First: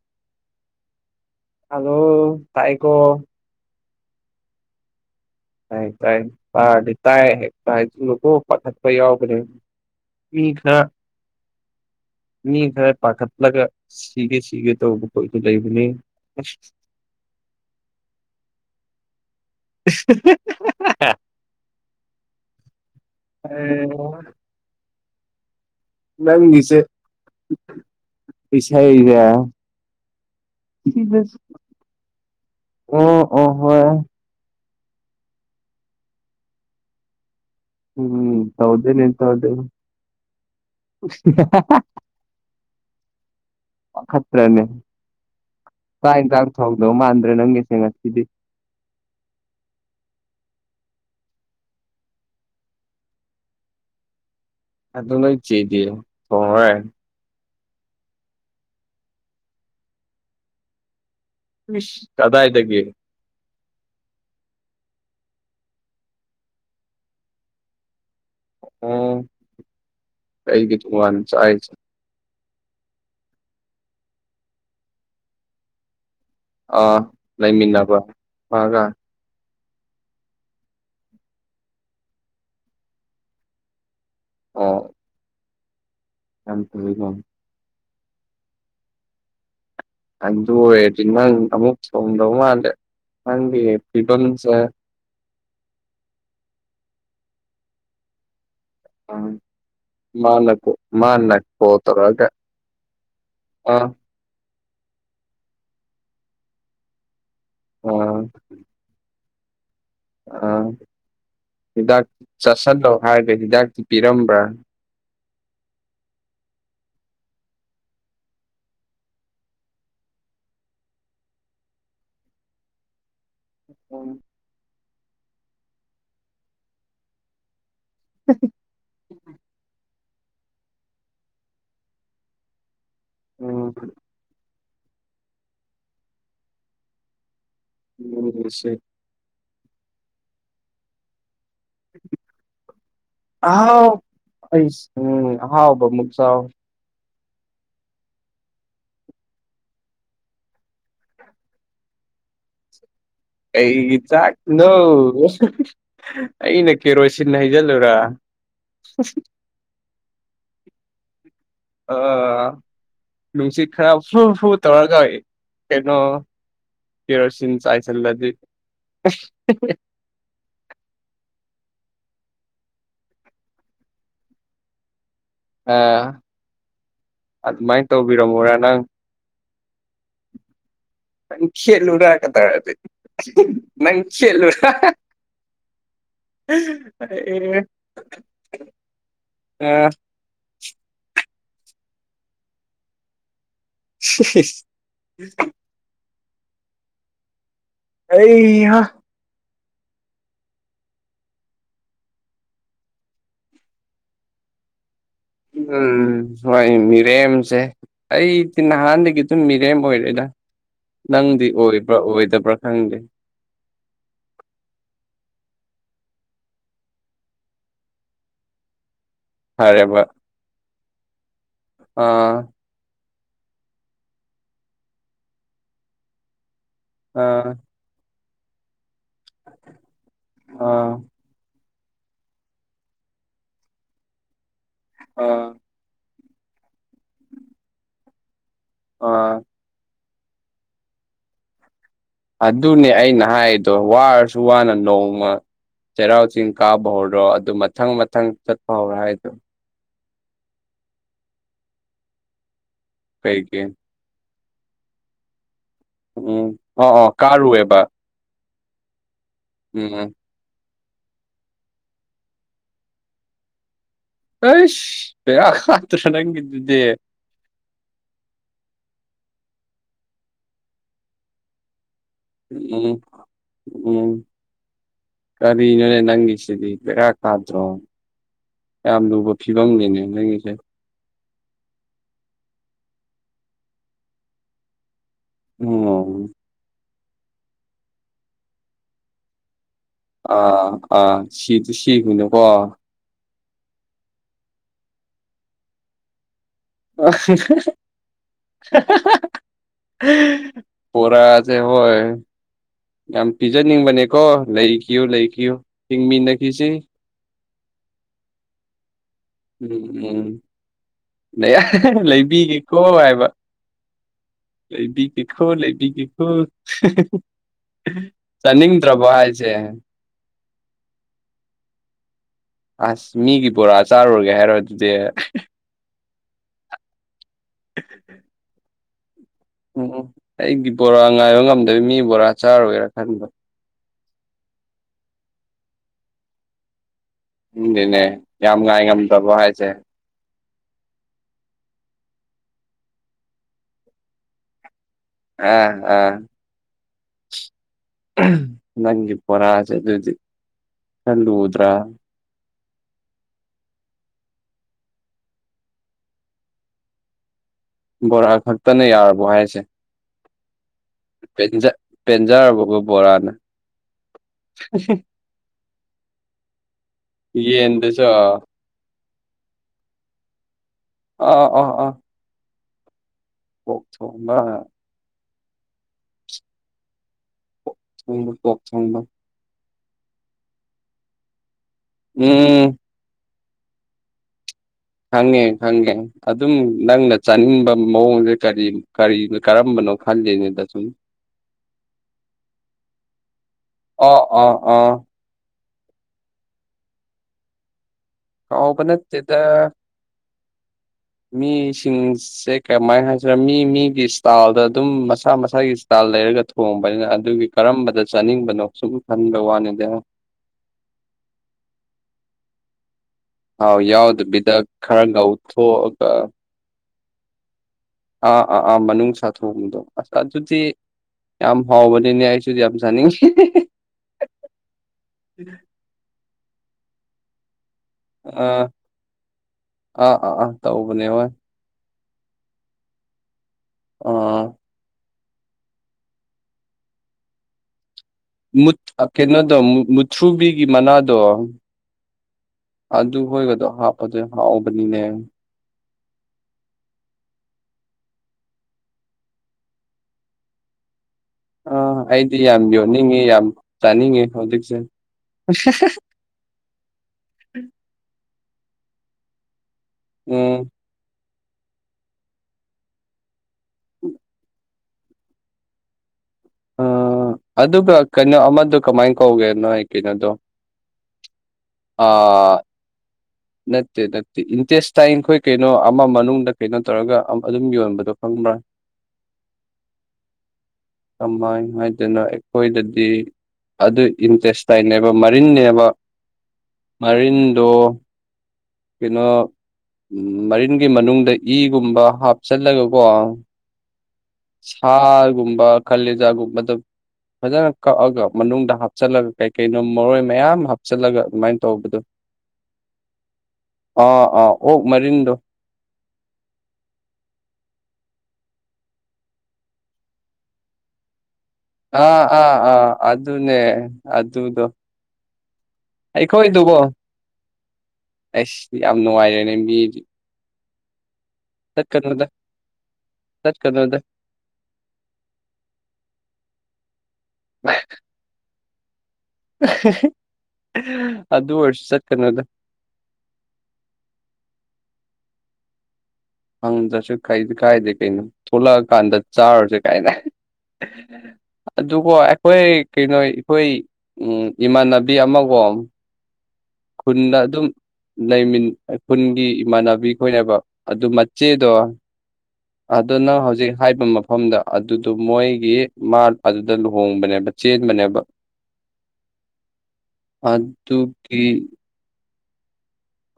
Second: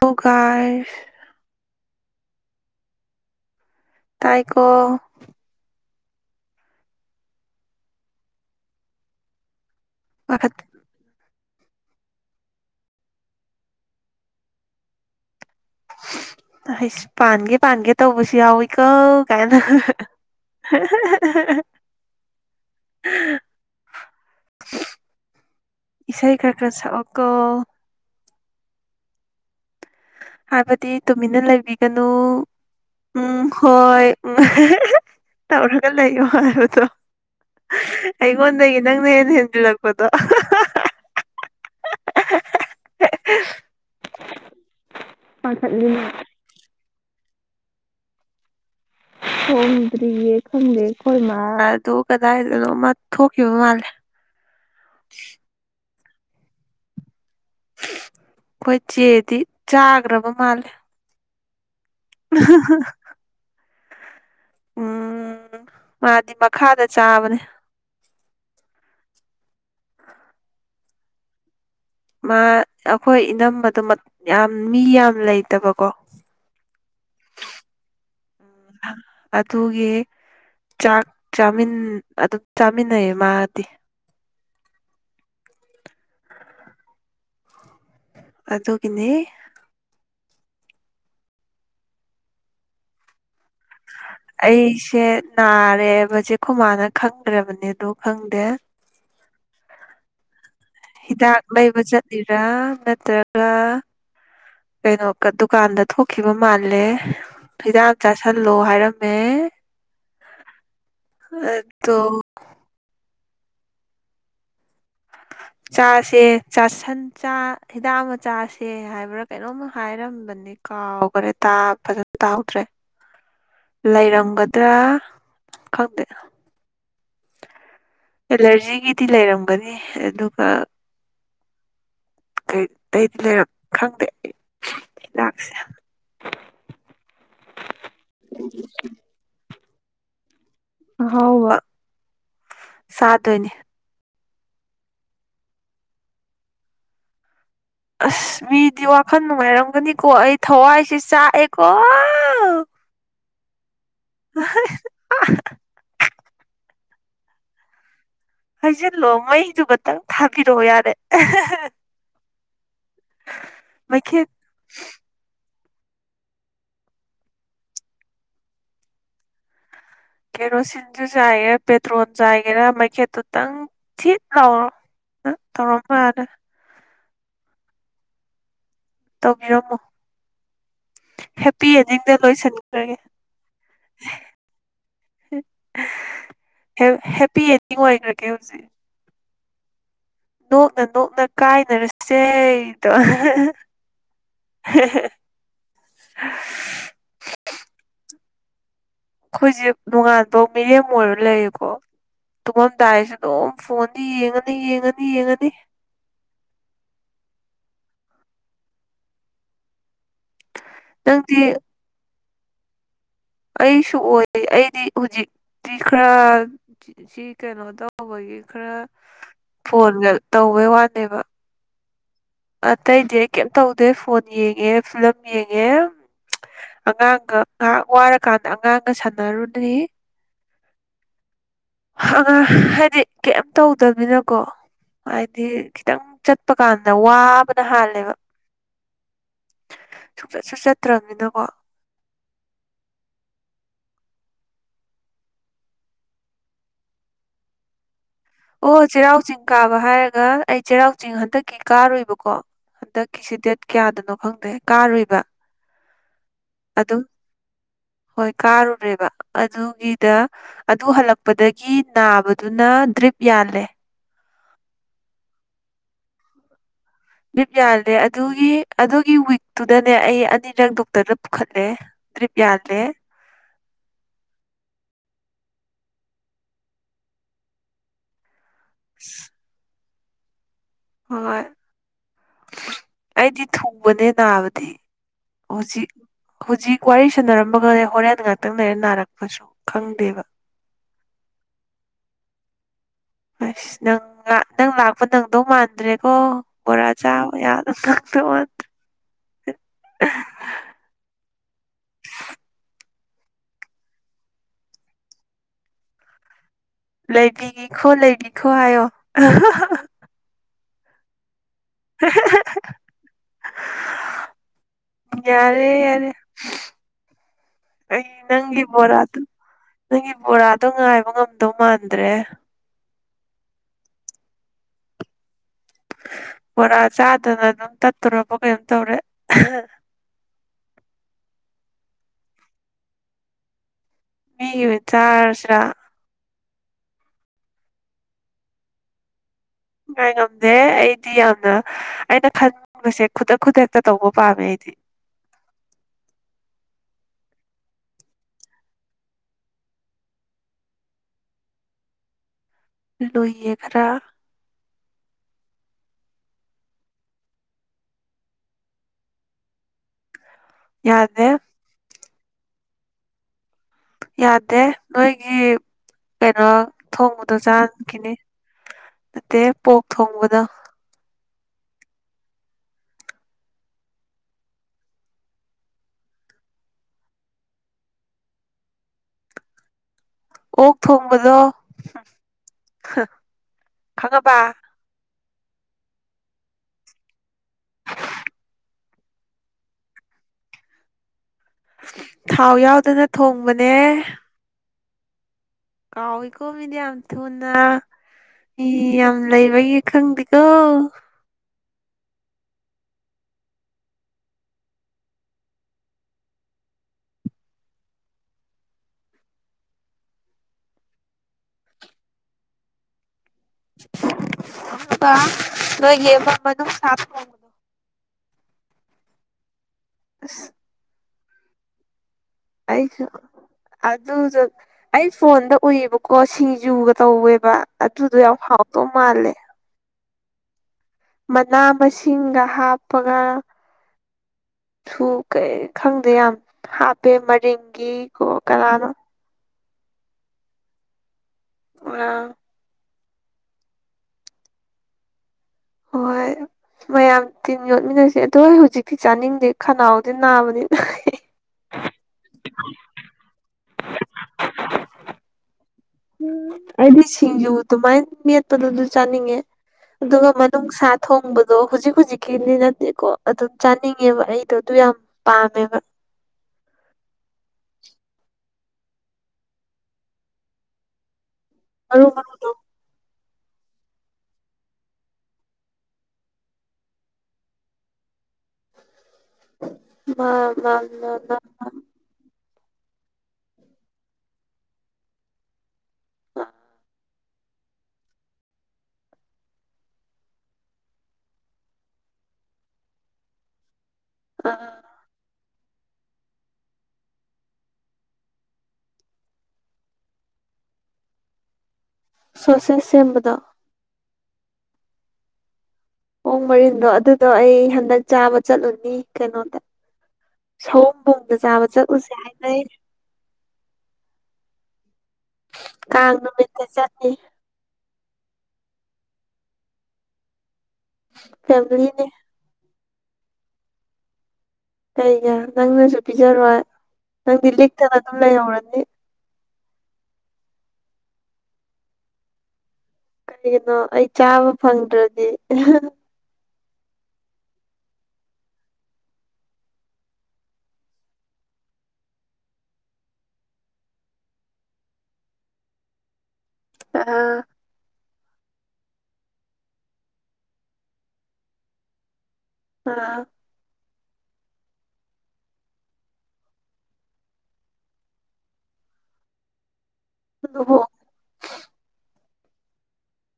ꯂꯣ ꯒꯥꯏꯁ ꯍꯜꯂꯣ ꯇꯥꯏꯀꯣ ꯇꯥꯏꯀꯣ ꯇꯥꯏ ꯇꯥꯏ ꯇꯔꯗꯤ ꯇꯥꯏ ꯍꯦꯛꯇ ꯍꯥꯏꯖꯤꯜꯂꯨꯀꯣ ꯄꯠꯇꯠꯄ ꯌꯥꯎꯕꯅꯦ ꯃꯤ ꯄꯥꯈꯠ ꯈꯔ [inaudible] ꯃꯤ ꯈꯔ ꯄꯥꯈꯠꯂꯒ ꯁꯤꯒꯦ ꯁꯤꯒꯦ ꯇꯧꯕ ꯈꯣꯏꯖꯨ ꯂꯩꯕꯅꯦ [unintelligible] ꯍꯩꯁ ꯄꯥꯟꯒꯦ ꯄꯥꯟꯒꯦ ꯇꯧꯕꯁꯨ ꯌꯥꯎꯋꯤꯀꯣ ꯌꯥꯏꯅ [unintelligible] ꯑꯩ ꯌꯥ [unintelligible] ꯏꯁꯩ ꯈꯔ ꯈꯔ ꯁꯛꯑꯣꯀꯣ ꯏꯁꯩꯒꯦ ꯍꯥꯏꯕꯗꯤ ꯇꯨꯃꯤꯟꯅ ꯂꯩꯕꯤꯒꯅꯣ ꯑꯣ ꯑꯣ ꯎꯝ ꯍꯣꯏ ꯎꯝ [unintelligible] ꯇꯧꯔꯒ ꯂꯩꯌꯣ ꯍꯥꯏꯕꯗꯣ ꯎꯝ ꯑꯩꯉꯣꯟꯗꯒꯤ ꯇꯧꯗꯣꯏꯅꯦ ꯅꯪꯅ ꯍꯦꯟ ꯇꯧꯗꯣꯏꯅꯦ ꯍꯦꯟꯖꯤꯜꯂꯛꯄꯗꯣ [unintelligible] [unintelligible] ꯄꯥꯈꯠꯇ꯭ꯔꯅꯦ ꯄꯥꯈꯠꯂꯤꯅꯦ ꯆꯥꯛ ꯏꯟꯖꯥꯡ ꯊꯣꯡꯗꯧ ꯃꯥꯟꯗ꯭ꯔꯦ ꯅꯪꯒꯤꯁꯦ ꯉꯁꯤꯗꯤ ꯊꯣꯡꯗ꯭ꯔꯤꯌꯦ ꯈꯪꯗꯦ ꯑꯩꯈꯣꯏ ꯃꯥꯗꯨ ꯀꯗꯥꯏꯗꯅꯣꯝꯃ ꯊꯣꯛꯈꯤꯕ ꯃꯥꯜꯂꯦ ꯑꯗꯨ ꯅꯣꯏ ꯆꯦꯗꯤ ꯊꯣꯡꯉꯔꯣꯏ [unintelligible] ꯈꯣꯏ ꯆꯦꯗꯤ ꯆꯥꯒ꯭ꯔꯕ ꯃꯥꯜꯂꯦ ꯏꯁ ꯀꯗꯥꯏꯗꯒꯤ ꯎꯝ ꯃꯥꯗꯤ ꯃꯈꯥꯗ ꯆꯥꯕꯅꯦ ꯑꯣ ꯀꯩꯒꯤ ꯇꯣꯉꯥꯟ ꯆꯥꯏꯖꯦ ꯃꯥ ꯑꯈꯣꯏ ꯏꯅꯝꯕꯗꯣ ꯃꯠ ꯌꯥꯝ ꯃꯤ ꯌꯥꯝ ꯂꯩꯇꯕꯀꯣ ꯑꯥ ꯂꯩꯃꯤꯟꯅꯕ [unintelligible] ꯑꯗꯨꯒꯤ ꯆꯥꯛ ꯆꯥꯃꯤꯟ ꯑꯗꯨꯝ ꯆꯥꯃꯤꯟꯅꯩꯌꯦ ꯃꯥꯗꯤ ꯑꯣ ꯌꯥꯝ [inaudible] ꯀꯣ ꯑꯗꯨꯒꯤꯅꯦ ꯑꯗꯨ ꯑꯣꯏꯔꯗꯤ ꯅꯪ ꯑꯃꯨꯛ ꯊꯣꯡꯗꯧ ꯃꯥꯜꯂꯦ ꯅꯪꯗꯤ ꯑꯩꯁꯦ ꯅꯥꯔꯦꯕꯁꯦ ꯈꯣꯏꯃꯥꯅ ꯈꯪꯒ꯭ꯔꯕꯅꯦ ꯗꯣ ꯈꯪꯗꯦ [unintelligible] ꯍꯤꯗꯥꯛ ꯀꯣꯜ ꯂꯩꯕ ꯇꯧꯔꯛꯑꯒ ꯆꯠꯂꯤꯔꯥ ꯅꯠꯇ꯭ꯔꯒ ꯑꯥ ꯀꯩꯅꯣ ꯗꯨꯀꯥꯟꯗ ꯊꯣꯛꯈꯤꯕ ꯃꯥꯜꯂꯦ ꯐꯤꯗꯥꯛ ꯑꯥ ꯆꯥꯥꯁꯜꯂꯣ ꯍꯥꯏꯔꯝꯃꯦ ꯑꯥ ꯑꯗꯣ ꯍꯤꯗꯥꯛ ꯆꯥꯁꯤꯜꯂꯣ ꯍꯥꯏꯒ ꯍꯤꯗꯥꯛꯇꯤ ꯄꯤꯔꯝꯕ꯭ꯔꯥ ꯆꯥꯁꯦ ꯆꯥꯁꯟ ꯆꯥ ꯍꯤꯗꯥꯛ ꯑꯃ ꯆꯁꯦ ꯍꯥꯏꯕ꯭ꯔꯥ ꯀꯩꯅꯣꯝꯃ ꯍꯥꯏꯔꯝꯕ ꯅꯦ ꯀꯥꯎꯒ꯭ꯔꯦ ꯇꯥ ꯐꯖꯟꯅ ꯇꯥꯍꯧꯗ꯭ꯔꯦ ꯂꯩꯔꯝꯒꯗ꯭ꯔꯥ ꯈꯪꯗꯦ ꯑꯦꯂꯔꯖꯤꯒꯤꯗꯤ ꯂꯩꯔꯝꯒꯅꯤ ꯑꯗꯨꯒ ꯀꯩ ꯑꯇꯩꯗꯤ ꯂꯩꯔꯝ ꯈꯪꯗꯦ ꯍꯤꯗꯥꯛꯁꯦ [unintelligible] ꯑꯍꯥꯎꯕ ꯆꯥꯗꯣꯏꯅꯦ ꯑꯥꯍꯥꯎ ꯑꯩꯁ ꯎꯝ ꯑꯍꯥꯎꯕꯃꯨꯛ ꯆꯥꯎ ꯑꯁ ꯃꯤꯗꯤ ꯋꯥꯈꯟ ꯅꯨꯡꯉꯥꯏꯔꯝꯒꯅꯤꯀꯣ ꯑꯩ ꯊꯋꯥꯏꯁꯦ ꯆꯥꯛꯑꯦꯀꯣ ꯀꯩꯒꯤ ꯆꯥꯛꯢꯅꯣ ꯑꯩꯅ ꯀꯦꯔꯣꯁꯤꯟ ꯍꯩꯖꯤꯜꯂꯨꯔꯥ ꯍꯩꯖꯤꯜꯂꯣ ꯃꯩꯗꯨꯒ ꯇꯪ ꯊꯥꯕꯤꯔꯛꯑꯣ ꯌꯥꯔꯦ ꯑ ꯅꯨꯡꯁꯤꯠ ꯈꯔ ꯐ꯭ꯔꯨ ꯃꯩꯈꯦꯠ ꯐ꯭ꯔꯨ ꯇꯧꯔꯒ ꯀꯩꯅꯣ ꯀꯦꯔꯣꯁꯤꯟ ꯆꯥꯏꯁꯤꯜꯂꯗꯤ ꯀꯦꯔꯣꯁꯤꯟꯖꯨ ꯆꯥꯏꯒꯦꯔꯥ ꯄꯦꯇ꯭ꯔꯣꯟ ꯆꯥꯏꯒꯦꯔꯥ ꯃꯩꯈꯦꯠꯇꯨꯇꯪ ꯊꯤꯠ ꯂꯥꯎꯔꯣ ꯑ ꯇꯧꯔꯝꯃꯣ ꯌꯥꯔꯦ ꯑꯗꯨꯃꯥꯏ ꯇꯧꯕꯤꯔꯝꯃꯣꯔ ꯅꯪ ꯇꯧꯕꯤꯔꯝꯃꯣ ꯅꯪ ꯍꯦꯞꯄꯤ ꯑꯦꯟꯗꯤꯡꯗ ꯈꯦꯠꯂꯨꯔꯥꯒ ꯇꯧꯔꯗꯤ ꯂꯣꯏꯁꯤꯟꯈ꯭ꯔꯒꯦ ꯅꯪ ꯈꯦꯠꯂꯨꯔꯥ ꯍꯦꯞ ꯍꯦꯞꯄꯤ ꯑꯦ ꯑꯦꯟꯗꯤꯡ ꯑꯣꯏꯒ꯭ꯔꯒꯦ ꯍꯧꯖꯤꯛ ꯑ ꯅꯣꯛꯅ ꯅꯣꯛꯅ ꯀꯥꯏꯅꯔꯁꯦꯗꯣ [unintelligible] ꯑꯩꯍꯥ ꯈꯣꯏꯖꯦ ꯅꯣꯡꯉꯥꯟꯚꯧ ꯃꯤꯔꯦꯝ ꯑꯣꯏꯔ ꯂꯩꯔꯦꯀꯣ ꯇꯨꯝꯃꯝꯗꯥꯏꯁꯨ ꯑꯗꯨꯝ ꯐꯣꯟꯗꯤ ꯌꯦꯡꯉꯅꯤ ꯌꯦꯡꯉꯅꯤ ꯌꯦꯡꯉꯅꯤ ꯎꯝ ꯋꯣꯢ ꯃꯤꯔꯦꯝꯖꯦ ꯑꯩꯗꯤ ꯅꯍꯥꯟꯗꯒꯤ ꯑꯗꯨꯝ ꯃꯤꯔꯦꯝ ꯑꯣꯏꯔꯦꯗ ꯅꯪꯗꯤ ꯑꯣꯏꯕ꯭ꯔꯥ ꯑꯣꯏꯗꯕ꯭ꯔꯥ ꯈꯪꯗꯦ ꯑꯩꯁꯨ ꯑꯣꯏ ꯑꯩꯗꯤ ꯍꯧꯖꯤꯛꯇꯤ ꯈꯔ ꯁꯤ ꯀꯩꯅꯣ ꯇꯧꯕꯒꯤ ꯈꯔ ꯐꯔꯦꯕ ꯐꯣꯟꯒ ꯇꯧꯕꯩ ꯋꯥꯅꯦꯕ ꯑꯥ ꯑꯇꯩꯗꯤ ꯑꯩ ꯀꯩꯝ ꯇꯧꯗꯦ ꯐꯣꯟ ꯌꯦꯡꯉꯦ ꯐꯤꯂꯝ ꯌꯦꯡꯉꯦ ꯑꯉꯥꯡꯒ ꯑꯥ ꯉꯍꯥꯛ ꯋꯥꯔꯀꯥꯟꯗ ꯑꯉꯥꯡꯒ ꯁꯥꯟꯅꯔꯨꯅꯤ ꯑꯥ ꯑꯉꯥꯡ ꯍꯥꯏꯗꯤ ꯀꯩꯝ ꯇꯧꯗꯝꯅꯤꯅꯀꯣ ꯑꯥ ꯍꯥꯏꯗꯤ ꯈꯤꯇꯪ ꯆꯠꯄ ꯀꯥꯟꯗ ꯋꯥꯕꯅ ꯍꯥꯜꯂꯦꯕ ꯑꯥ ꯁꯨꯡꯆꯠꯁꯨ ꯆꯠꯇ꯭ꯔꯝꯅꯤꯅꯀꯣ ꯑꯗꯨꯅꯦ ꯑꯩꯅ ꯍꯥꯏꯔꯤꯗꯣ ꯋꯥꯔꯁꯨ ꯋꯥꯅ ꯅꯣꯡꯃ ꯆꯩꯔꯥꯎ ꯆꯤꯡ ꯀꯥꯕ ꯍꯧꯔꯣ ꯑꯗꯨ ꯃꯊꯪ ꯃꯊꯪ ꯆꯠꯄ ꯑꯣ ꯍꯧꯔꯣ ꯆꯩꯔꯥꯎ ꯍꯥꯏꯗꯣ ꯆꯤꯡ ꯀꯥꯕ ꯍꯥꯏꯔꯒ ꯑꯩ ꯆꯩꯔꯥꯎ ꯆꯤꯡ ꯍꯟꯗꯛꯀꯤ ꯀꯥꯔꯨꯏꯕꯀꯣ ꯍꯟꯗꯛ ꯀꯤ ꯁꯤ ꯗꯦꯠ ꯀꯩꯒꯤ ꯀꯌꯥꯗꯅꯣ ꯈꯪꯗꯦ ꯀꯥꯔꯨꯏꯕ ꯎꯝ ꯑꯣ ꯑꯗꯨꯝ ꯑꯣ ꯀꯥꯔꯨꯏꯌꯦꯕ ꯍꯣꯏ ꯀꯥꯔꯨꯔꯦꯕ ꯑꯗꯨꯒꯤꯗ ꯑꯗꯨ ꯍꯜꯂꯛꯄꯗꯒꯤ ꯅꯥꯕꯗꯨꯅ ꯗ꯭ꯔꯤꯞ ꯌꯥꯜꯂꯦ ꯑꯩꯁ ꯀꯗ꯭ꯔ ꯅꯪꯒꯤꯗꯨꯗꯤ ꯗ꯭ꯔꯤꯞ ꯌꯥꯜꯂꯦ ꯑꯗꯨꯒꯤ ꯑꯗꯨꯒꯤ ꯋꯤꯛꯇꯨꯗꯅꯦ ꯑꯩ ꯑꯅꯤꯔꯛ ꯗꯣꯛꯇꯔꯗ ꯄꯨꯈꯠꯂꯦ ꯗ꯭ꯔꯤꯞ ꯌꯥꯜꯂꯦ ꯎꯝ ꯎꯝ ꯀꯔꯤꯅꯣꯅꯦ ꯅꯪꯒꯤꯁꯤꯗꯤ ꯕꯦꯔꯥ ꯀꯥꯗ꯭ꯔꯣ ꯌꯥꯝ ꯂꯨꯕ ꯐꯤꯕꯝꯅꯤꯅꯦ ꯅꯪꯉꯒꯤꯁꯦ ꯍꯣꯏ ꯑꯩꯗꯤ ꯊꯨꯕꯅꯦ ꯅꯥꯕꯗꯤ ꯍꯧꯖꯤꯛ ꯎꯝ ꯍꯧꯖꯤꯛ ꯋꯥꯔꯤ ꯁꯥꯟꯅꯔꯝꯕꯒꯅꯦ ꯍꯣꯔꯦꯟ ꯉꯥꯛꯇꯪ ꯂꯩꯔ ꯅꯥꯔꯛꯄꯁꯨ ꯈꯪꯗꯦꯕ ꯑꯥ ꯑꯥ ꯁꯤꯁꯨ ꯁꯤꯈꯅꯨꯀꯣ ꯑꯁ ꯅꯪ ꯅꯪ ꯂꯥꯛꯄ ꯅꯪꯗꯧ ꯃꯥꯟꯗ꯭ꯔꯦꯀꯣ ꯕꯣꯔꯥ ꯆꯥꯕ ꯌꯥꯗ ꯉꯥꯛꯇ [unintelligible] ꯄꯣꯔꯁꯦ ꯍꯣꯏ ꯌꯥꯝ ꯄꯤꯖꯅꯤꯡꯕꯅꯦꯀꯣ ꯂꯩꯈꯤꯌꯨ ꯂꯩꯈꯤꯌꯨ ꯍꯤꯡꯃꯤꯟꯅꯈꯤꯁꯤ ꯂꯩꯕꯤꯒꯤꯈꯣ ꯂꯩꯕꯤꯈꯣ ꯍꯥꯏꯌꯣ ꯎꯝ ꯅꯌꯥ ꯂꯩꯕꯤꯒꯦꯀꯣ ꯍꯥꯏꯕ ꯂꯩꯕꯤꯒꯦꯈꯣ ꯂꯩ ꯌꯥꯔꯦ ꯌꯥꯔꯦ ꯂꯩꯕꯤꯒꯦꯈꯣ ꯑꯩ ꯅꯪꯒꯤ ꯆꯅꯤꯡꯗ꯭ꯔꯕꯥ ꯕꯣꯔꯥꯗꯨ ꯍꯥꯏꯁꯦ ꯅꯪꯒꯤ ꯕꯣꯔꯥꯗꯣ ꯉꯥꯏꯕ ꯉꯝꯗꯧ ꯃꯥꯟꯗ꯭ꯔꯦ ꯑꯁ ꯃꯤꯒꯤ ꯕꯣꯔꯥ ꯆꯥꯔꯨꯔꯒꯦ ꯍꯥꯏꯔꯣ ꯑꯗꯨꯗꯤ ꯕꯣꯔꯥ ꯆꯥꯗꯅ ꯑꯗꯨꯝ ꯇꯠꯇꯣꯔꯔꯕ ꯀꯩꯅꯣꯝ ꯇꯧꯔꯦ ꯎꯝ ꯑꯩꯒꯤ ꯕꯣꯔꯥ ꯉꯥꯏꯕ ꯉꯝꯗꯕ ꯃꯤ ꯕꯣꯔꯥ ꯆꯥꯔꯣꯏꯒꯦꯔꯥ ꯈꯟꯕ ꯃꯤꯒꯤ ꯑꯣꯏ ꯆꯥꯔꯁꯤꯔ ꯎꯝꯗꯤꯅꯦ ꯌꯥꯝ ꯉꯥꯏ ꯉꯝꯗꯕꯣ ꯍꯥꯏꯁꯦ ꯉꯥꯏꯉꯝꯗꯦ ꯑꯩꯗꯤ ꯌꯥꯝꯅ ꯑꯩꯅ ꯈꯟꯅꯤꯡꯕꯁꯦ ꯈꯨꯗꯛ ꯈꯨꯗꯛꯇ ꯇꯧꯕ ꯄꯥꯝꯃꯦ ꯑꯩꯗꯤ ꯑ ꯑꯥ ꯅꯪꯒꯤ ꯕꯣꯔꯥ ꯁꯦ ꯑꯗꯨꯗꯤ ꯈꯔ ꯂꯨꯗ꯭ꯔ ꯂꯨꯏꯌꯦ ꯈꯔ ꯕꯣꯔꯥ ꯈꯛꯇꯅ ꯌꯥꯔꯕꯣ ꯍꯥꯏꯁꯦ ꯌꯥ ꯄꯦꯟꯖꯔꯕꯒꯣ ꯕꯣꯔꯥꯅ ꯌꯥꯗꯦ ꯅꯣꯏꯒꯤ ꯀꯩꯅꯣ ꯊꯣꯡꯕꯗꯣ ꯌꯦꯟꯗꯨꯁꯨ ꯆꯥꯟꯈꯤꯅꯤ ꯑꯥ ꯅꯠꯇꯦ ꯄꯣꯛ ꯊꯣꯡꯕꯗꯣ ꯑ ꯑꯣ ꯑ ꯑ [unintelligible] ꯄꯣꯛ ꯊꯣꯡꯕ ꯑꯣꯛ ꯊꯣꯡꯕꯗꯣ ꯎꯝ ꯈꯪꯉꯕ ꯈꯪꯉꯦ ꯈꯪꯉꯦ ꯑꯗꯨꯝ ꯅꯪꯅ ꯆꯥꯅꯤꯡꯕ ꯃꯑꯣꯡꯁꯦ ꯀꯔꯤ ꯀꯔꯤꯅ ꯀꯔꯝꯕꯅꯣ ꯈꯗꯦꯅꯦ ꯗꯁꯨꯝ ꯊꯥꯎ ꯌꯥꯎꯗꯅ ꯊꯣꯡꯕꯅꯦ ꯑꯥ ꯑꯥ ꯀꯥꯎꯏꯀꯣ ꯃꯤꯗꯤ ꯌꯥꯝ ꯊꯨꯅ ꯃꯤ ꯀꯥꯎꯕ ꯌꯥꯝ ꯅꯠꯇꯦꯗ ꯂꯩꯕꯒꯤ ꯈꯪꯗꯦꯀꯣ ꯃꯤ ꯁꯤ ꯁꯦ ꯀꯃꯥꯏꯅ ꯍꯥꯏꯁꯤꯔ ꯃꯤ ꯃꯤꯒꯤ ꯏꯁꯇꯥꯏꯜꯗ ꯑꯗꯨꯝ ꯃꯁꯥ ꯃꯁꯥꯒꯤ ꯏꯁꯇꯥꯏꯜ ꯂꯩꯔꯒ ꯊꯣꯡꯕꯅꯤꯅ ꯑꯗꯨꯒꯤ ꯀꯔꯝꯕꯗ ꯆꯥꯅꯤꯡꯕꯅꯣ ꯁꯨꯝ ꯈꯟꯕ ꯋꯥꯅꯤꯗ ꯑꯥꯎ ꯌꯥꯎꯗꯕꯤꯗ ꯈꯔ ꯑꯗꯨꯒ ꯉꯧꯊꯣꯛꯑꯒ [unintelligible] ꯑꯥ ꯑꯥ ꯑꯥ ꯃꯅꯨꯡꯁꯥ ꯊꯣꯛꯑꯕꯗꯣ ꯑꯁ ꯑꯗꯨꯗꯤ ꯌꯥꯝ ꯍꯥꯎꯕꯅꯤꯅꯦ ꯑꯩꯁꯨ ꯑꯗꯨꯨꯗꯤ ꯌꯥꯝ ꯑꯩꯁꯨ ꯆꯥꯅꯤꯡ ꯑꯗꯨꯁꯨ ꯑꯩ ꯐꯣꯟꯗ ꯎꯏꯌꯦꯕꯀꯣ ꯁꯤꯡꯖꯨꯒ ꯇꯧꯋꯦꯕ ꯑꯗꯨꯗꯣ ꯌꯥꯝ ꯑꯥ ꯍꯥꯎꯗꯧ ꯃꯥꯜꯂꯦ ꯑꯥ ꯑꯥ ꯑꯥ ꯇꯧꯕꯅꯦ ꯍꯣꯏ ꯃꯅꯥ ꯃꯁꯤꯡꯒ ꯍꯥꯞꯄꯒ ꯑꯣ ꯊꯨ ꯀꯩ ꯈꯪꯗꯦ ꯌꯥꯝ ꯍꯥꯞꯄꯦ ꯃꯔꯤꯡꯒꯤ ꯀꯣ ꯃꯨꯠ ꯀꯅꯥꯅꯣ ꯀꯩꯅꯣꯗꯣ ꯃꯨꯊ꯭ꯔꯨꯕꯤꯒꯤ ꯃꯅꯥꯗꯣ ꯑ ꯑꯗꯨ ꯍꯣꯏꯒꯗꯣ ꯍꯥꯞꯄꯗ ꯍꯥꯞꯕꯅꯤꯅꯦ ꯍꯣꯏ ꯃꯌꯥꯝ ꯇꯤꯟ ꯌꯣꯠꯃꯤꯟꯅꯁꯦ ꯑꯗꯣ ꯑꯩ ꯍꯧꯖꯤꯛꯇꯤ ꯆꯥꯅꯤꯡꯗꯦ ꯈꯅꯥꯎꯖꯦ ꯅꯥꯕꯅꯤꯅ ꯑꯥ ꯑꯩꯗꯤ ꯌꯥꯝ ꯌꯣꯟꯅꯤꯡꯉꯤ ꯌꯥꯝ ꯆꯥꯅꯤꯡꯉꯤ ꯍꯧꯖꯤꯛꯁꯦ ꯑꯨꯝ ꯑꯩꯗꯤ ꯁꯤꯡꯖꯨ ꯑꯗꯨꯃꯥꯏꯅ ꯃꯦꯠꯄꯗꯨ ꯑꯗꯨ ꯆꯥꯅꯤꯡꯉꯦ ꯑꯗꯨꯒ ꯎꯝ ꯃꯅꯨꯡꯁ ꯊꯣꯡꯕꯗꯣ ꯍꯧꯖꯤꯛ ꯍꯧꯨꯖꯤꯛꯀꯤꯅꯤ ꯅꯠꯇꯦꯀꯣ ꯑꯗꯨꯝ ꯆꯥꯅꯤꯡꯉꯦꯕ ꯑꯩꯗꯣ ꯑꯗꯨ ꯌꯥꯝ ꯄꯥꯝꯃꯦꯕ ꯑꯥ ꯑꯗꯨꯒ ꯀꯩꯅꯣ ꯑꯃꯗꯣ ꯀꯃꯥꯏꯅ ꯀꯧꯒꯦ ꯅꯣꯏ ꯀꯩꯅꯣꯗꯣ ꯃꯔꯨ ꯃꯔꯨꯗꯣ ꯑꯥ ꯅꯠꯇꯦ ꯅꯠꯇꯦ ꯏꯟꯇꯦꯁ ꯇꯥꯏꯈꯣꯏ ꯀꯩꯅꯣ ꯑꯃ ꯃꯅꯨꯡꯗ ꯀꯩꯅꯣ ꯇꯧꯔꯒ ꯑꯗꯨꯝ ꯌꯣꯟꯕꯗꯣ ꯈꯪꯕ꯭ꯔꯥ ꯃꯥ ꯃꯥ ꯃꯥ ꯀꯃꯥꯏ ꯍꯥꯏꯗꯣꯏꯅꯣ ꯑꯩ ꯑꯩꯈꯣꯏꯗꯗꯤ ꯑꯗꯨ ꯏꯟꯇꯦꯁꯇꯥꯏꯟꯅꯦꯕ ꯃꯔꯤꯟꯅꯦꯕ ꯃꯔꯤꯟꯗꯣ ꯀꯩ ꯅꯣ ꯎꯝ ꯃꯔꯤꯟꯒꯤ ꯃꯅꯨꯡꯗ ꯏꯒꯨꯝꯕ ꯍꯥꯞꯆꯜꯂꯒꯀꯣ ꯑꯥ ꯑꯥ ꯍꯥꯥꯒꯨꯝꯕ ꯀꯂꯦꯖꯒꯨꯝꯕ ꯐꯖꯅ ꯀꯛꯑꯒ ꯃꯅꯨꯡꯗ ꯍꯥꯞꯆꯤꯜꯂꯒ ꯀꯩ ꯀꯩꯅꯣ ꯃꯔꯣꯏ ꯃꯌꯥꯝ ꯍꯥꯞꯆꯤꯜꯂꯒ ꯑꯗꯨꯃꯥꯏꯅ ꯇꯧꯕꯗꯨꯣ ꯁꯣꯁꯦ ꯁꯦꯝꯕꯗ ꯑꯥ ꯑꯥ ꯑꯣꯛ ꯃꯔꯤꯟꯗꯨ ꯄꯣꯡ ꯃꯔꯤꯟꯗꯣ ꯑꯗꯨꯗꯣ ꯑꯩ ꯍꯟꯗꯛ ꯆꯥꯕ ꯆꯠꯂꯨꯅꯤ ꯀꯩꯅꯣꯗ ꯁꯣꯝꯕꯣꯡꯗ ꯆꯥꯕ ꯆꯠꯂꯨꯁꯦ ꯑꯥ ꯑꯥ ꯍꯥꯏꯅꯩ ꯑꯥ ꯑꯗꯨꯅꯦ ꯑꯗꯨꯗꯣ ꯀꯥꯡ ꯅꯨꯃꯤꯠꯇ ꯑꯩꯈꯣꯏꯗꯨꯀꯣ ꯆꯠꯅꯤ ꯑꯩꯁ ꯌꯥꯝ ꯅꯨꯡꯉꯥꯏꯔꯦꯅꯦ ꯃꯤꯗꯤ ꯐꯦꯃꯤꯂꯤꯅꯦ ꯆꯠꯀꯅꯨꯗ ꯆꯠꯀꯅꯨꯗ ꯀꯩꯒꯤ ꯅꯪꯅꯁꯨ ꯄꯤꯖꯔꯣꯏ ꯅꯪꯗꯤ ꯂꯤꯛꯇꯅ ꯑꯗꯨꯝ ꯂꯩꯍꯧꯔꯅꯤ ꯑꯗꯨ ꯑꯣꯏꯔꯁꯨ ꯆꯠꯀꯅꯨꯗ ꯑꯩꯗꯣ ꯑꯩ ꯆꯥꯕ ꯐꯪꯗ꯭ꯔꯗꯤ ꯐꯪꯗ꯭ꯔꯁꯨ ꯀꯥꯏꯗꯦ ꯀꯩꯅꯣ ꯊꯣꯛꯂꯛꯑꯀꯥꯟꯗ ꯆꯥꯔꯁꯦ ꯀꯥꯏꯅ ꯑꯗꯨꯒ ꯑꯩꯈꯣꯏ ꯀꯩꯅꯣ ꯑꯩꯈꯣꯏ ꯎꯝ ꯏꯃꯥꯟꯅꯕꯤ ꯑꯃ ꯀꯣ ꯑ ꯈꯨꯟꯗ ꯑꯗꯨꯝ ꯂꯩꯃꯤꯟ ꯈꯨꯟꯒꯤ ꯏꯃꯥꯟꯅꯕꯤ ꯈꯣꯏꯅꯦꯕ ꯑꯗꯨ ꯃꯆꯦꯗꯣ ꯑꯗꯨ ꯑꯥ ꯅꯪ ꯍꯧꯖꯤꯛ ꯍꯥꯏꯕ ꯃꯐꯝꯗ ꯑꯗꯨꯗꯣ ꯃꯣꯏꯒꯤ ꯃꯥ ꯑꯗꯨꯗ ꯂꯨꯍꯣꯡꯕꯅꯦꯕ ꯆꯦꯟꯕꯅꯦꯕ [inaudible] ꯑꯗꯨꯒꯤ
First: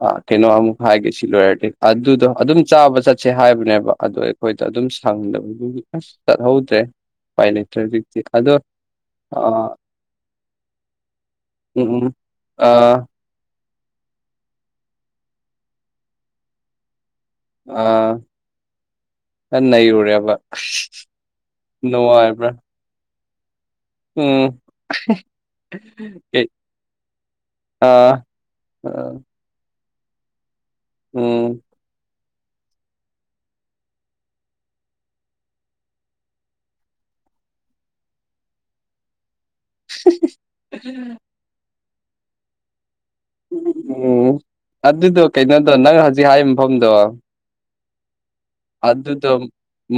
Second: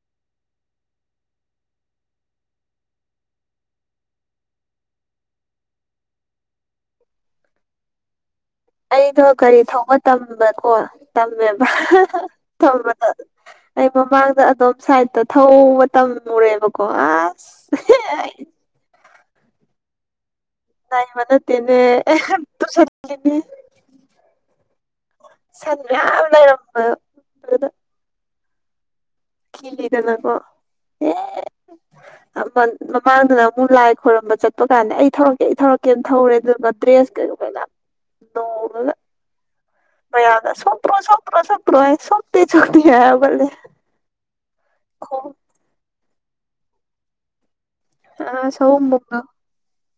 ꯑꯥ ꯀꯩꯅꯣ ꯑꯃꯨꯛ ꯍꯥꯏꯒꯦ ꯁꯤ ꯂꯣꯏꯔꯗꯤ ꯑꯗꯨꯗꯣ ꯑꯗꯨꯝ ꯆꯥꯕ ꯆꯠꯁꯦ ꯍꯥꯏꯕꯅꯦꯕ ꯑꯗꯨ ꯑꯩꯈꯣꯏꯗ ꯑꯗꯨꯝ ꯁꯪꯗꯕꯗꯨꯒꯤ ꯑꯁ ꯆꯠꯍꯧꯗ꯭ꯔꯦ ꯎꯄꯥꯏ ꯂꯩꯇ꯭ꯔꯦ ꯍꯧꯖꯤꯛꯇꯤ ꯑꯗꯣ ꯑꯩꯗꯣ ꯒꯥꯔꯤ ꯑꯥ ꯊꯧꯕ ꯇꯝꯕꯀꯣ ꯇꯝꯃꯦꯕ ꯎꯝ ꯎꯝ ꯑꯥ ꯊꯝꯕꯗꯣ ꯑꯩ ꯃꯃꯥꯡꯗ ꯑꯗꯣꯝ ꯁꯥꯏꯠꯇ ꯊꯧꯕ ꯇꯝꯃꯨꯔꯦꯕꯀꯣ ꯑꯁ ꯑꯥ ꯑꯩ ꯈꯔꯥ ꯅꯩꯔꯨꯔꯦꯕ ꯅꯩꯕꯥ ꯅꯠꯇꯦꯅꯦ ꯅꯨꯡꯉꯥꯏꯕ꯭ꯔꯥ ꯇꯨꯁꯤꯟꯂꯤꯅꯤ ꯎꯝ ꯁꯟ ꯃꯌꯥꯝ ꯂꯩꯔꯝꯕꯥ ꯑꯗꯨꯗ ꯑꯥ ꯀꯤꯗꯦꯗꯅꯥꯀꯣ ꯎꯝ ꯎꯝ ꯃꯃꯥꯡꯗꯨꯅ ꯑꯃꯨꯛ ꯂꯥꯏ ꯈꯣꯏꯔꯝꯕ ꯆꯠꯄ ꯀꯥꯟꯗ ꯑꯩ ꯊꯧꯔꯛꯀꯦ ꯑꯩ ꯊꯧꯔꯛꯀꯦꯅ ꯊꯧꯔꯦ ꯑꯗꯨꯒꯅ ꯗ꯭ꯔꯦꯁ ꯀꯩ ꯄꯨꯂꯞ [unintelligible] ꯃꯌꯥꯝꯅꯥ ꯁꯣꯛꯇ꯭ꯔꯣ ꯁꯣꯛꯇ꯭ꯔꯣ ꯁꯣꯛꯇ꯭ꯔꯣ ꯍꯥꯏꯌꯦ ꯁꯣꯛꯇꯦ ꯁꯣꯛꯇꯦ ꯍꯥꯏꯌꯦ ꯎꯝ ꯑꯗꯨꯗꯣ ꯀꯩꯅꯣꯗꯣ ꯅꯪ ꯍꯧꯖꯤꯛ ꯍꯥꯏꯔꯤꯕ ꯃꯐꯝꯗꯣ ꯑꯁ ꯑꯗꯨꯗꯣ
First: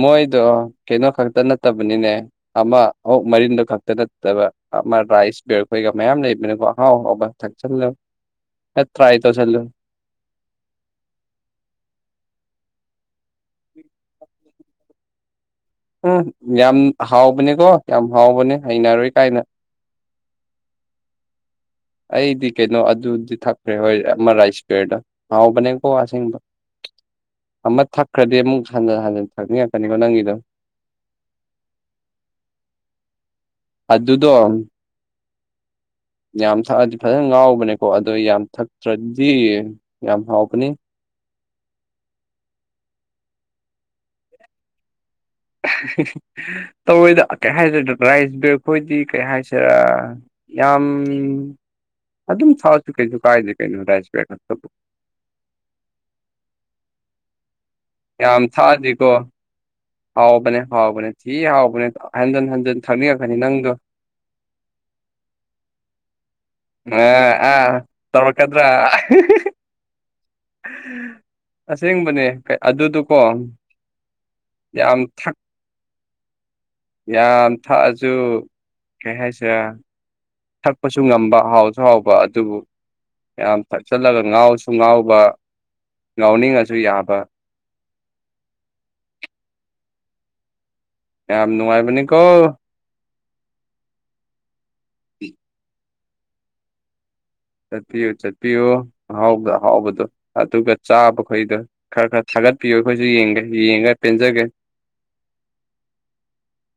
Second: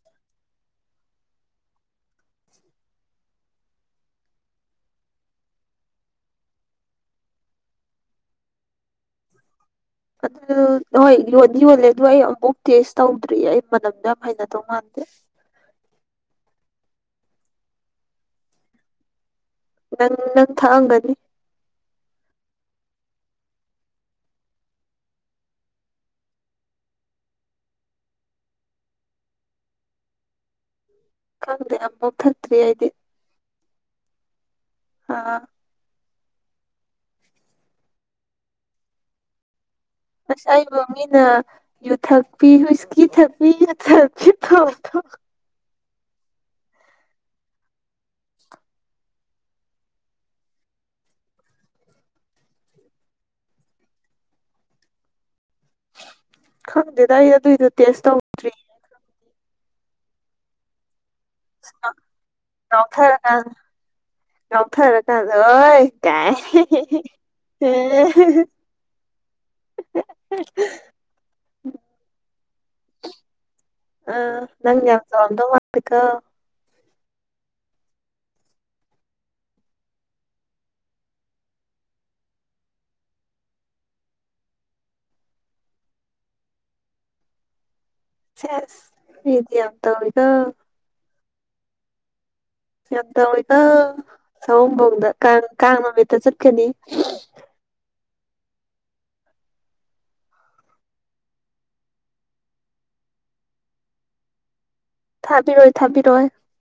ꯃꯣꯏꯗꯣ ꯀꯩꯅꯣ ꯈꯛꯇ ꯅꯠꯇꯕꯅꯤꯅꯦ ꯑꯃ ꯑꯨꯛ ꯃꯔꯤꯟꯗ ꯈꯛꯇ ꯅꯠꯇꯕ ꯑꯃ ꯔꯥꯏꯁ ꯕꯤꯌꯔ ꯈꯣꯏꯒ ꯃꯌꯥꯝ ꯂꯩꯕꯅꯤꯀꯣ ꯑꯥꯍꯥꯎ ꯍꯥꯎꯕ ꯊꯛꯁꯤꯟꯂꯒ ꯇꯔꯥꯏ ꯇꯧꯁꯤꯟꯂꯣ ꯑꯗꯨ ꯍꯣꯏ ꯌꯣꯟꯗꯤ ꯌꯣꯜꯂꯦ ꯑꯗꯨ ꯑꯩ ꯑꯃꯨꯛ ꯇꯦꯁ ꯇꯧꯗ꯭ꯔꯤ ꯑꯩ ꯃꯅꯝꯗ ꯌꯥꯝ ꯍꯥꯏꯅꯗꯧ ꯃꯥꯟꯗꯦ ꯎꯝ ꯌꯥꯝ ꯍꯥꯎꯕꯅꯦꯀꯣ ꯌꯥꯝ ꯍꯥꯎꯕꯅꯦ ꯍꯩꯅꯔꯣꯏ ꯀꯥꯏꯅ ꯅꯪ ꯅꯪ ꯊꯥꯛꯑꯝꯒꯅꯤ ꯑꯩꯗꯤ ꯀꯩꯅꯣ ꯑꯗꯨꯗꯤ ꯊꯛꯇꯦ ꯍꯣꯏ ꯑꯃ ꯔꯥꯏꯁ ꯕꯤꯌꯔꯗꯣ ꯍꯥꯎꯕꯅꯦ ꯀꯣ ꯑꯁꯦꯡꯕ ꯑꯃ ꯊꯛꯈ꯭ꯔꯗꯤ ꯑꯃꯨꯛ ꯍꯟ ꯍꯟ ꯊꯛꯅꯤꯡꯉꯛꯀꯅꯤꯀꯣ ꯅꯪꯒꯤꯗꯣ ꯈꯪꯗꯦ ꯑꯃꯐꯧ ꯊꯛꯇ꯭ꯔꯤ ꯑꯩꯗꯤ ꯑꯗꯨꯗꯣ ꯑꯥ ꯌꯥꯝ ꯊꯛꯑꯗꯤ ꯐꯖꯅ ꯉꯥꯎꯕꯅꯦꯀꯣ ꯑꯗꯣ ꯌꯥꯝ ꯊꯛꯇ꯭ꯔꯗꯤ ꯌꯥꯝ ꯑꯁ ꯍꯥꯎꯕꯅꯤ ꯑꯩꯕꯨ ꯃꯤꯅ ꯌꯨꯊꯛꯄꯤ ꯍꯨꯏꯁꯀꯤ ꯊꯛꯄꯤ ꯌꯨꯊꯛꯄꯤ ꯇꯧꯕꯥ ꯗꯣ ꯇꯧꯔꯣꯏꯗ ꯀꯩ ꯍꯥꯏꯁꯤꯔ ꯔꯥꯏꯁ ꯕꯤꯌꯔ ꯈꯣꯏꯗꯤ ꯀꯩ ꯍꯥꯏꯁꯤꯔꯥ ꯌꯥꯝ ꯑꯗꯨꯝ ꯊꯛ ꯑꯗꯤ ꯀꯩꯁꯨ ꯀꯥꯏꯗꯦ ꯀꯩꯅꯣ ꯔꯥꯏꯁ ꯕꯤꯌꯔ ꯊꯛꯄꯕꯨ ꯈꯪꯗꯦꯗ ꯑꯩ ꯑꯗꯨꯏꯗ ꯇꯦꯁ ꯇꯧ ꯌꯥꯝ ꯊꯛꯑꯗꯤꯀꯣ ꯍꯥꯎꯕꯅꯦ ꯍꯥꯎꯕꯅꯦ ꯊꯤ ꯍꯥꯎꯕꯅꯦ ꯍꯟꯖꯤꯟ ꯍꯟꯖꯤꯟ ꯊꯛꯅꯤꯡꯉꯛꯀꯅꯤ ꯉꯥꯎꯊꯔꯀꯥꯟꯗ ꯅꯪꯗꯣ ꯉꯥꯎꯊꯔꯀꯥꯟꯗ ꯍꯣꯏ ꯀꯥꯏ ꯑ ꯑ ꯇꯧꯔꯛꯀꯅꯨ [inaudible] ꯑꯁꯦꯡꯕꯅꯦ ꯑꯗꯨꯗꯨꯀꯣ ꯑ ꯅꯪ ꯌꯥꯝ ꯆꯥꯎꯔꯝꯗꯧ ꯃꯥꯜꯂꯤꯀꯣ ꯌꯥꯝ ꯊꯛꯑꯁꯨ ꯀꯩ ꯍꯥꯏꯁꯤꯔꯥ ꯊꯛꯄꯁꯨ ꯉꯝꯕ ꯍꯥꯎꯁꯨ ꯍꯥꯎꯕ ꯑꯗꯨꯕꯨ ꯌꯥꯝ ꯊꯛꯆꯜꯂꯒ ꯉꯥꯎꯁꯨ ꯉꯥꯎꯕ ꯉꯥꯎꯅꯤꯡꯉꯁꯨ ꯌꯥꯕ ꯁꯦꯁ ꯃꯤꯗꯤ ꯌꯥꯝ ꯇꯧꯋꯤꯀꯣ ꯌꯥꯝ ꯅꯨꯡꯉꯥꯏꯕꯅꯤꯀꯣ ꯌꯥꯝ ꯇꯧꯋꯤ ꯀꯣ ꯁꯑꯣꯝꯕꯣꯡꯗ ꯀꯥꯡ ꯀꯥꯡ ꯅꯨꯃꯤꯠꯇ ꯆꯠꯀꯅꯤ ꯆꯠꯄꯤꯌꯨ ꯆꯠꯄꯤꯌꯨ ꯑꯍꯥꯎꯒ ꯑꯍꯥꯎꯕꯗꯣ ꯑꯗꯨꯒ ꯆꯥꯕꯈꯣꯏꯗꯣ ꯈꯔ ꯈꯔ ꯊꯥꯒꯠꯄꯤꯌꯨ ꯑꯩꯈꯣꯏꯁꯨ ꯌꯦꯡꯒꯦ ꯌꯦꯡꯉꯒ ꯄꯦꯟꯖꯒꯦ ꯊꯥꯕꯤꯔꯣꯏ ꯊꯥꯕꯤꯔꯣꯏ